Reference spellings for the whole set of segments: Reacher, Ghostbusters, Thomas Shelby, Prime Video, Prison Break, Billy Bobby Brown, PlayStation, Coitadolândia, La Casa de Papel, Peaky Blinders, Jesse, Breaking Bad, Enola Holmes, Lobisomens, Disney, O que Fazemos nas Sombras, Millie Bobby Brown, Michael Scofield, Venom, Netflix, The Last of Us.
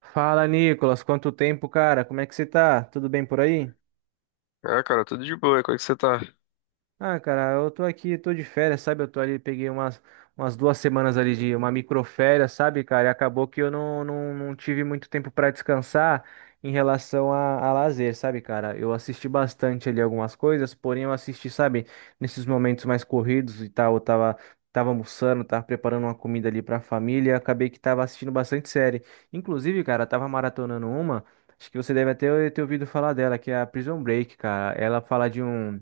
Fala, Nicolas. Quanto tempo, cara? Como é que você tá? Tudo bem por aí? Ah, cara, tudo de boa. Como é que você tá? Ah, cara, eu tô aqui, tô de férias, sabe? Eu tô ali, peguei umas duas semanas ali de uma microférias, sabe, cara? E acabou que eu não tive muito tempo pra descansar em relação a lazer, sabe, cara? Eu assisti bastante ali algumas coisas, porém eu assisti, sabe, nesses momentos mais corridos e tal, tava almoçando, tava preparando uma comida ali pra família, e acabei que tava assistindo bastante série. Inclusive, cara, tava maratonando uma, acho que você deve até ter ouvido falar dela, que é a Prison Break, cara. Ela fala de um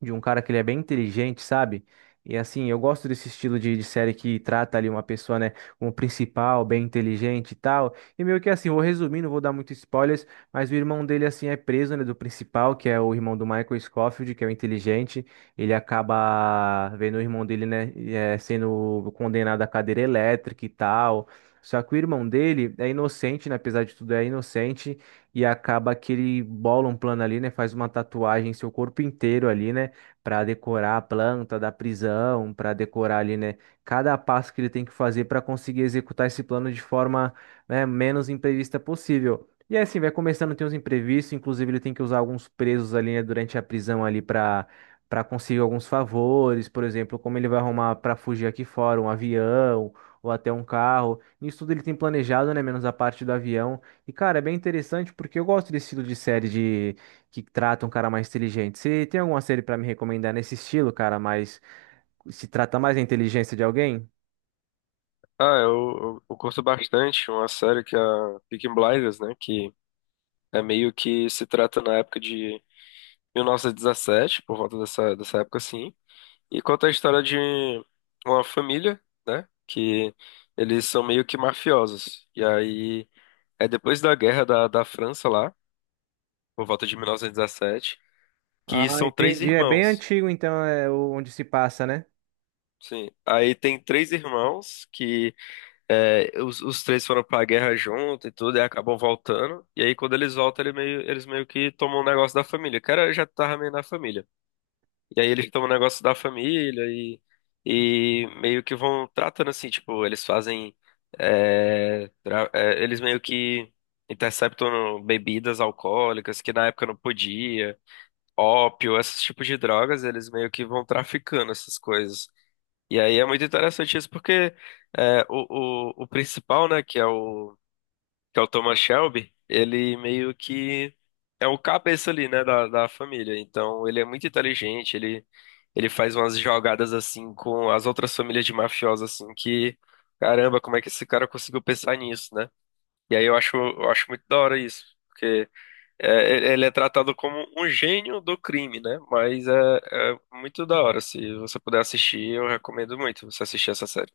de um cara que ele é bem inteligente, sabe? E assim, eu gosto desse estilo de série que trata ali uma pessoa, né, como principal, bem inteligente e tal. E meio que assim, vou resumir, não vou dar muito spoilers, mas o irmão dele, assim, é preso, né, do principal, que é o irmão do Michael Scofield, que é o inteligente. Ele acaba vendo o irmão dele, né, sendo condenado à cadeira elétrica e tal. Só que o irmão dele é inocente, né, apesar de tudo, é inocente e acaba que ele bola um plano ali, né? Faz uma tatuagem em seu corpo inteiro ali, né? Para decorar a planta da prisão, para decorar ali, né, cada passo que ele tem que fazer para conseguir executar esse plano de forma, né, menos imprevista possível. E aí, assim, vai começando a ter uns imprevistos, inclusive ele tem que usar alguns presos ali, né, durante a prisão ali para conseguir alguns favores, por exemplo, como ele vai arrumar para fugir aqui fora um avião ou até um carro. Isso tudo ele tem planejado, né, menos a parte do avião. E cara, é bem interessante porque eu gosto desse estilo de série de que trata um cara mais inteligente. Você tem alguma série pra me recomendar nesse estilo, cara, mas se trata mais da inteligência de alguém? Ah, eu curto bastante uma série que é a Peaky Blinders, né? Que é meio que se trata na época de 1917, por volta dessa época assim. E conta a história de uma família, né? Que eles são meio que mafiosos. E aí é depois da guerra da França lá, por volta de 1917, que Ah, são três entendi. É bem irmãos. antigo, então, é o- onde se passa, né? Sim, aí tem três irmãos que é, os três foram pra guerra junto e tudo, e acabam voltando. E aí, quando eles voltam, eles meio que tomam um negócio da família. O cara já tava meio na família. E aí, eles tomam um negócio da família e meio que vão tratando assim, tipo, eles fazem. Eles meio que interceptam bebidas alcoólicas que na época não podia, ópio, esses tipos de drogas, eles meio que vão traficando essas coisas. E aí é muito interessante isso, porque é, o principal, né, que é que é o Thomas Shelby, ele meio que é o cabeça ali, né, da família. Então ele é muito inteligente, ele faz umas jogadas assim com as outras famílias de mafiosos, assim, que caramba, como é que esse cara conseguiu pensar nisso, né? E aí eu acho muito da hora isso. É, ele é tratado como um gênio do crime, né? Mas é, é muito da hora. Se você puder assistir, eu recomendo muito você assistir essa série.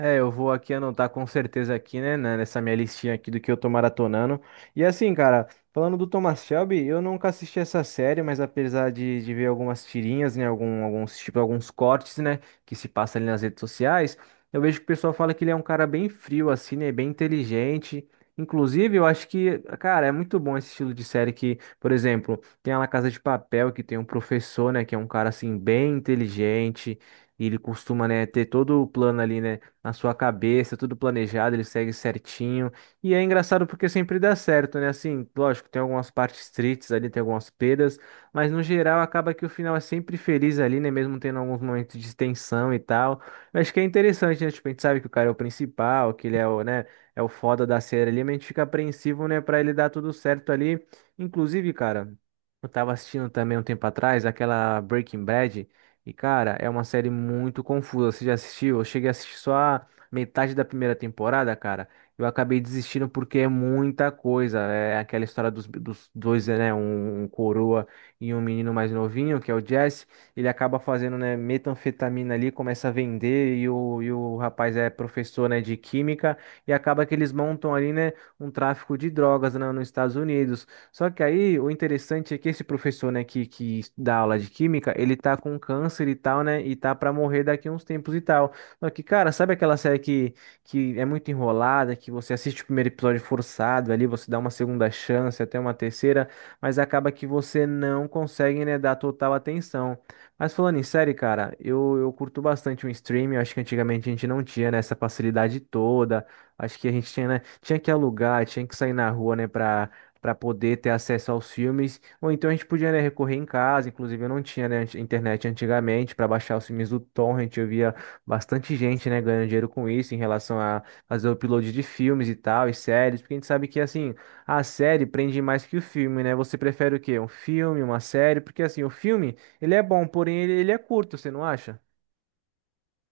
É, eu vou aqui anotar com certeza aqui, nessa minha listinha aqui do que eu tô maratonando. E assim, cara, falando do Thomas Shelby, eu nunca assisti essa série, mas apesar de ver algumas tirinhas, né, alguns cortes, né, que se passa ali nas redes sociais, eu vejo que o pessoal fala que ele é um cara bem frio, assim, né, bem inteligente. Inclusive, eu acho que, cara, é muito bom esse estilo de série que, por exemplo, tem a La Casa de Papel, que tem um professor, né, que é um cara, assim, bem inteligente, e ele costuma, né, ter todo o plano ali, né, na sua cabeça, tudo planejado, ele segue certinho. E é engraçado porque sempre dá certo, né? Assim, lógico, tem algumas partes tristes ali, tem algumas perdas, mas no geral acaba que o final é sempre feliz ali, né? Mesmo tendo alguns momentos de tensão e tal. Eu acho que é interessante, né? Tipo, a gente sabe que o cara é o principal, que ele é o, né? É o foda da série ali, mas a gente fica apreensivo, né? Pra ele dar tudo certo ali. Inclusive, cara. Eu tava assistindo também um tempo atrás aquela Breaking Bad. E, cara, é uma série muito confusa. Você já assistiu? Eu cheguei a assistir só a metade da primeira temporada, cara. Eu acabei desistindo porque é muita coisa. É aquela história dos dois, né? Um coroa e um menino mais novinho, que é o Jesse. Ele acaba fazendo, né, metanfetamina ali, começa a vender. E o rapaz é professor, né, de química. E acaba que eles montam ali, né, um tráfico de drogas, né, nos Estados Unidos. Só que aí o interessante é que esse professor, né, que dá aula de química, ele tá com câncer e tal, né, e tá pra morrer daqui a uns tempos e tal. Só que, cara, sabe aquela série que é muito enrolada, que você assiste o primeiro episódio forçado, ali você dá uma segunda chance, até uma terceira, mas acaba que você não consegue, né, dar total atenção. Mas falando em série, cara, eu curto bastante o streaming, eu acho que antigamente a gente não tinha, né, essa facilidade toda. Acho que a gente tinha, né, tinha que alugar, tinha que sair na rua, né, pra para poder ter acesso aos filmes. Ou então a gente podia, né, recorrer em casa, inclusive eu não tinha, né, anti- internet antigamente para baixar os filmes do Torrent, eu via bastante gente, né, ganhando dinheiro com isso em relação a fazer o upload de filmes e tal, e séries, porque a gente sabe que assim, a série prende mais que o filme, né? Você prefere o quê? Um filme, uma série? Porque assim, o filme, ele é bom, porém ele, ele é curto, você não acha?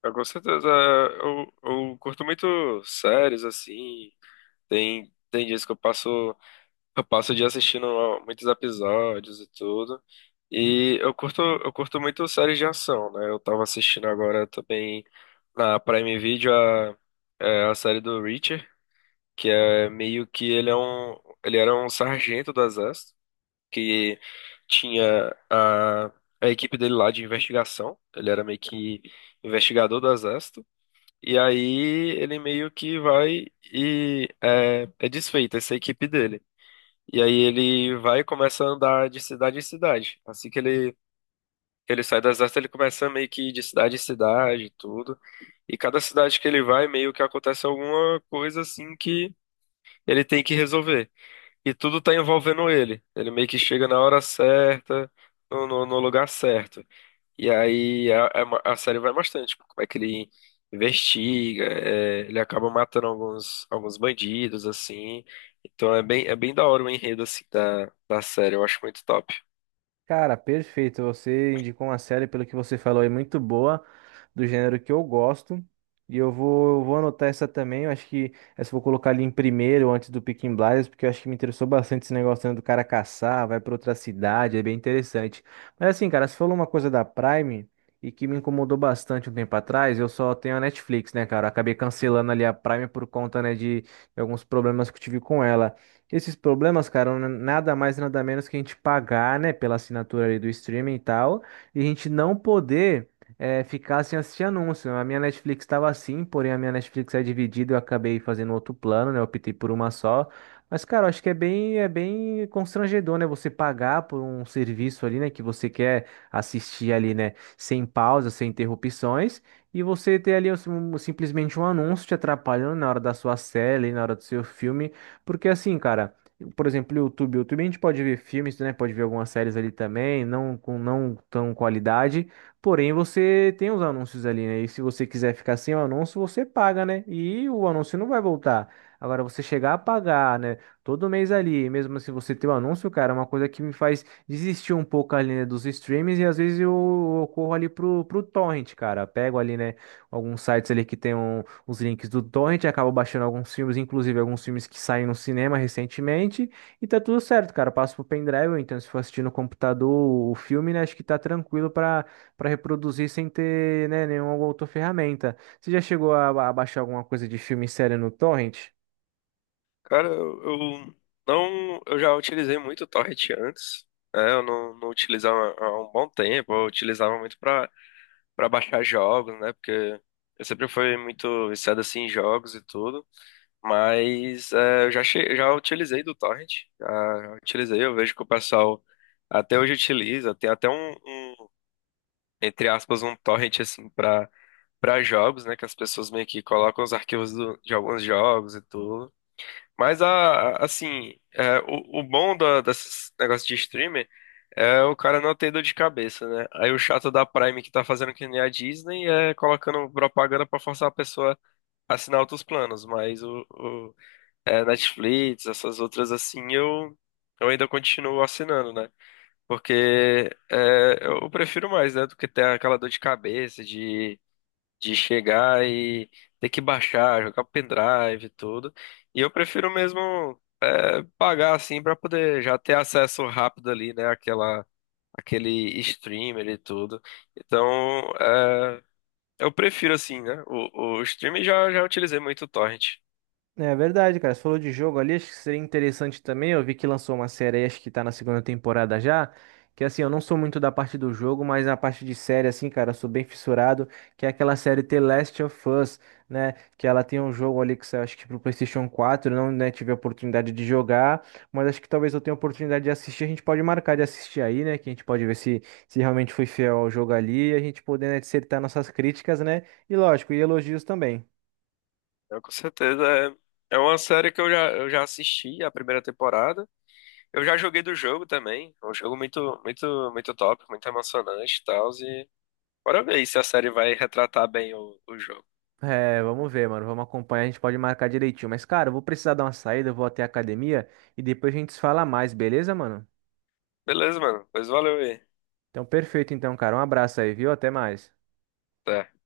Eu, com certeza, eu curto muito séries, assim. Tem dias que eu passo o dia assistindo muitos episódios e tudo. E eu curto muito séries de ação, né? Eu tava assistindo agora também na Prime Video a série do Reacher. Que é meio que ele é um, ele era um sargento do exército que tinha a equipe dele lá de investigação. Ele era meio que investigador do exército. E aí ele meio que vai e é desfeita essa equipe dele. E aí ele vai e começa a andar de cidade em cidade. Assim que Ele sai do exército, ele começa meio que ir de cidade em cidade, e tudo. E cada cidade que ele vai, meio que acontece alguma coisa assim que ele tem que resolver. E tudo tá envolvendo ele. Ele meio que chega na hora certa, no lugar certo. E aí a série vai bastante. Como é que ele investiga, é, ele acaba matando alguns, alguns bandidos, assim. Então é bem da hora o enredo, assim, da série. Eu acho muito top. Cara, perfeito. Você indicou uma série, pelo que você falou, é muito boa, do gênero que eu gosto. E eu vou anotar essa também. Eu acho que essa eu vou colocar ali em primeiro, antes do Peaky Blinders, porque eu acho que me interessou bastante esse negócio né, do cara caçar, vai pra outra cidade, é bem interessante. Mas assim, cara, você falou uma coisa da Prime e que me incomodou bastante um tempo atrás. Eu só tenho a Netflix, né, cara? Eu acabei cancelando ali a Prime por conta, né, de alguns problemas que eu tive com ela. Esses problemas, cara, n- nada mais nada menos que a gente pagar, né, pela assinatura ali do streaming e tal, e a gente não poder ficar sem assistir anúncio. A minha Netflix estava assim, porém a minha Netflix é dividida, eu acabei fazendo outro plano, né, eu optei por uma só. Mas, cara, eu acho que é é bem constrangedor, né, você pagar por um serviço ali, né, que você quer assistir ali, né, sem pausa, sem interrupções. E você ter ali assim, um- simplesmente um anúncio te atrapalhando na hora da sua série, na hora do seu filme. Porque assim, cara, por exemplo, o YouTube a gente pode ver filmes, né? Pode ver algumas séries ali também, não com não tão qualidade, porém você tem os anúncios ali, né? E se você quiser ficar sem o anúncio, você paga, né? E o anúncio não vai voltar. Agora você chegar a pagar, né? Todo mês ali, mesmo se você tem o anúncio, cara, é uma coisa que me faz desistir um pouco ali, né, dos streams e às vezes eu corro ali pro torrent, cara. Pego ali, né, alguns sites ali que tem um, os links do torrent, acabo baixando alguns filmes, inclusive alguns filmes que saem no cinema recentemente, e tá tudo certo, cara. Passo pro pendrive, então se for assistir no computador o filme, né, acho que tá tranquilo para reproduzir sem ter, né, nenhuma outra ferramenta. Você já chegou a baixar alguma coisa de filme e série no torrent? Cara, eu não... Eu já utilizei muito o Torrent antes. Né? Eu não, não utilizava há um bom tempo. Eu utilizava muito pra para baixar jogos, né? Porque eu sempre fui muito viciado assim em jogos e tudo, mas é, eu já che... já utilizei do torrent, já já utilizei, eu vejo que o pessoal até hoje utiliza, tem até um, entre aspas um torrent assim para jogos, né? Que as pessoas meio que colocam os arquivos de alguns jogos e tudo. Mas assim, é, o bom da, desses negócios de streamer é o cara não ter dor de cabeça, né? Aí o chato da Prime que tá fazendo que nem a Disney é colocando propaganda pra forçar a pessoa a assinar outros planos. Mas é, Netflix, essas outras assim, eu ainda continuo assinando, né? Porque é, eu prefiro mais, né? Do que ter aquela dor de cabeça de chegar e ter que baixar, jogar pendrive e tudo. E eu prefiro mesmo pagar assim pra poder já ter acesso rápido ali, né, àquela, aquele streamer e tudo. Então, é, eu prefiro assim, né? O streamer já utilizei muito o Torrent. É verdade, cara. Você falou de jogo ali, acho que seria interessante também. Eu vi que lançou uma série aí, acho que tá na segunda temporada já. Que assim, eu não sou muito da parte do jogo, mas na parte de série, assim, cara, eu sou bem fissurado. Que é aquela série The Last of Us, né? Que ela tem um jogo ali que saiu, acho que pro PlayStation 4. Não, né, tive a oportunidade de jogar, mas acho que talvez eu tenha a oportunidade de assistir. A gente pode marcar de assistir aí, né? Que a gente pode ver se, se realmente foi fiel ao jogo ali. E a gente poder, né, dissertar nossas críticas, né? E lógico, e elogios também. Então, com certeza é é uma série que eu já assisti a primeira temporada. Eu já joguei do jogo também. É um jogo muito, muito, muito top, muito emocionante e tal. E bora ver aí se a série vai retratar bem o jogo. É, vamos ver, mano. Vamos acompanhar, a gente pode marcar direitinho. Mas, cara, eu vou precisar dar uma saída, eu vou até a academia e depois a gente se fala mais, beleza, mano? Beleza, mano. Pois valeu aí. Então, perfeito, então, cara. Um abraço aí, viu? Até mais. Até.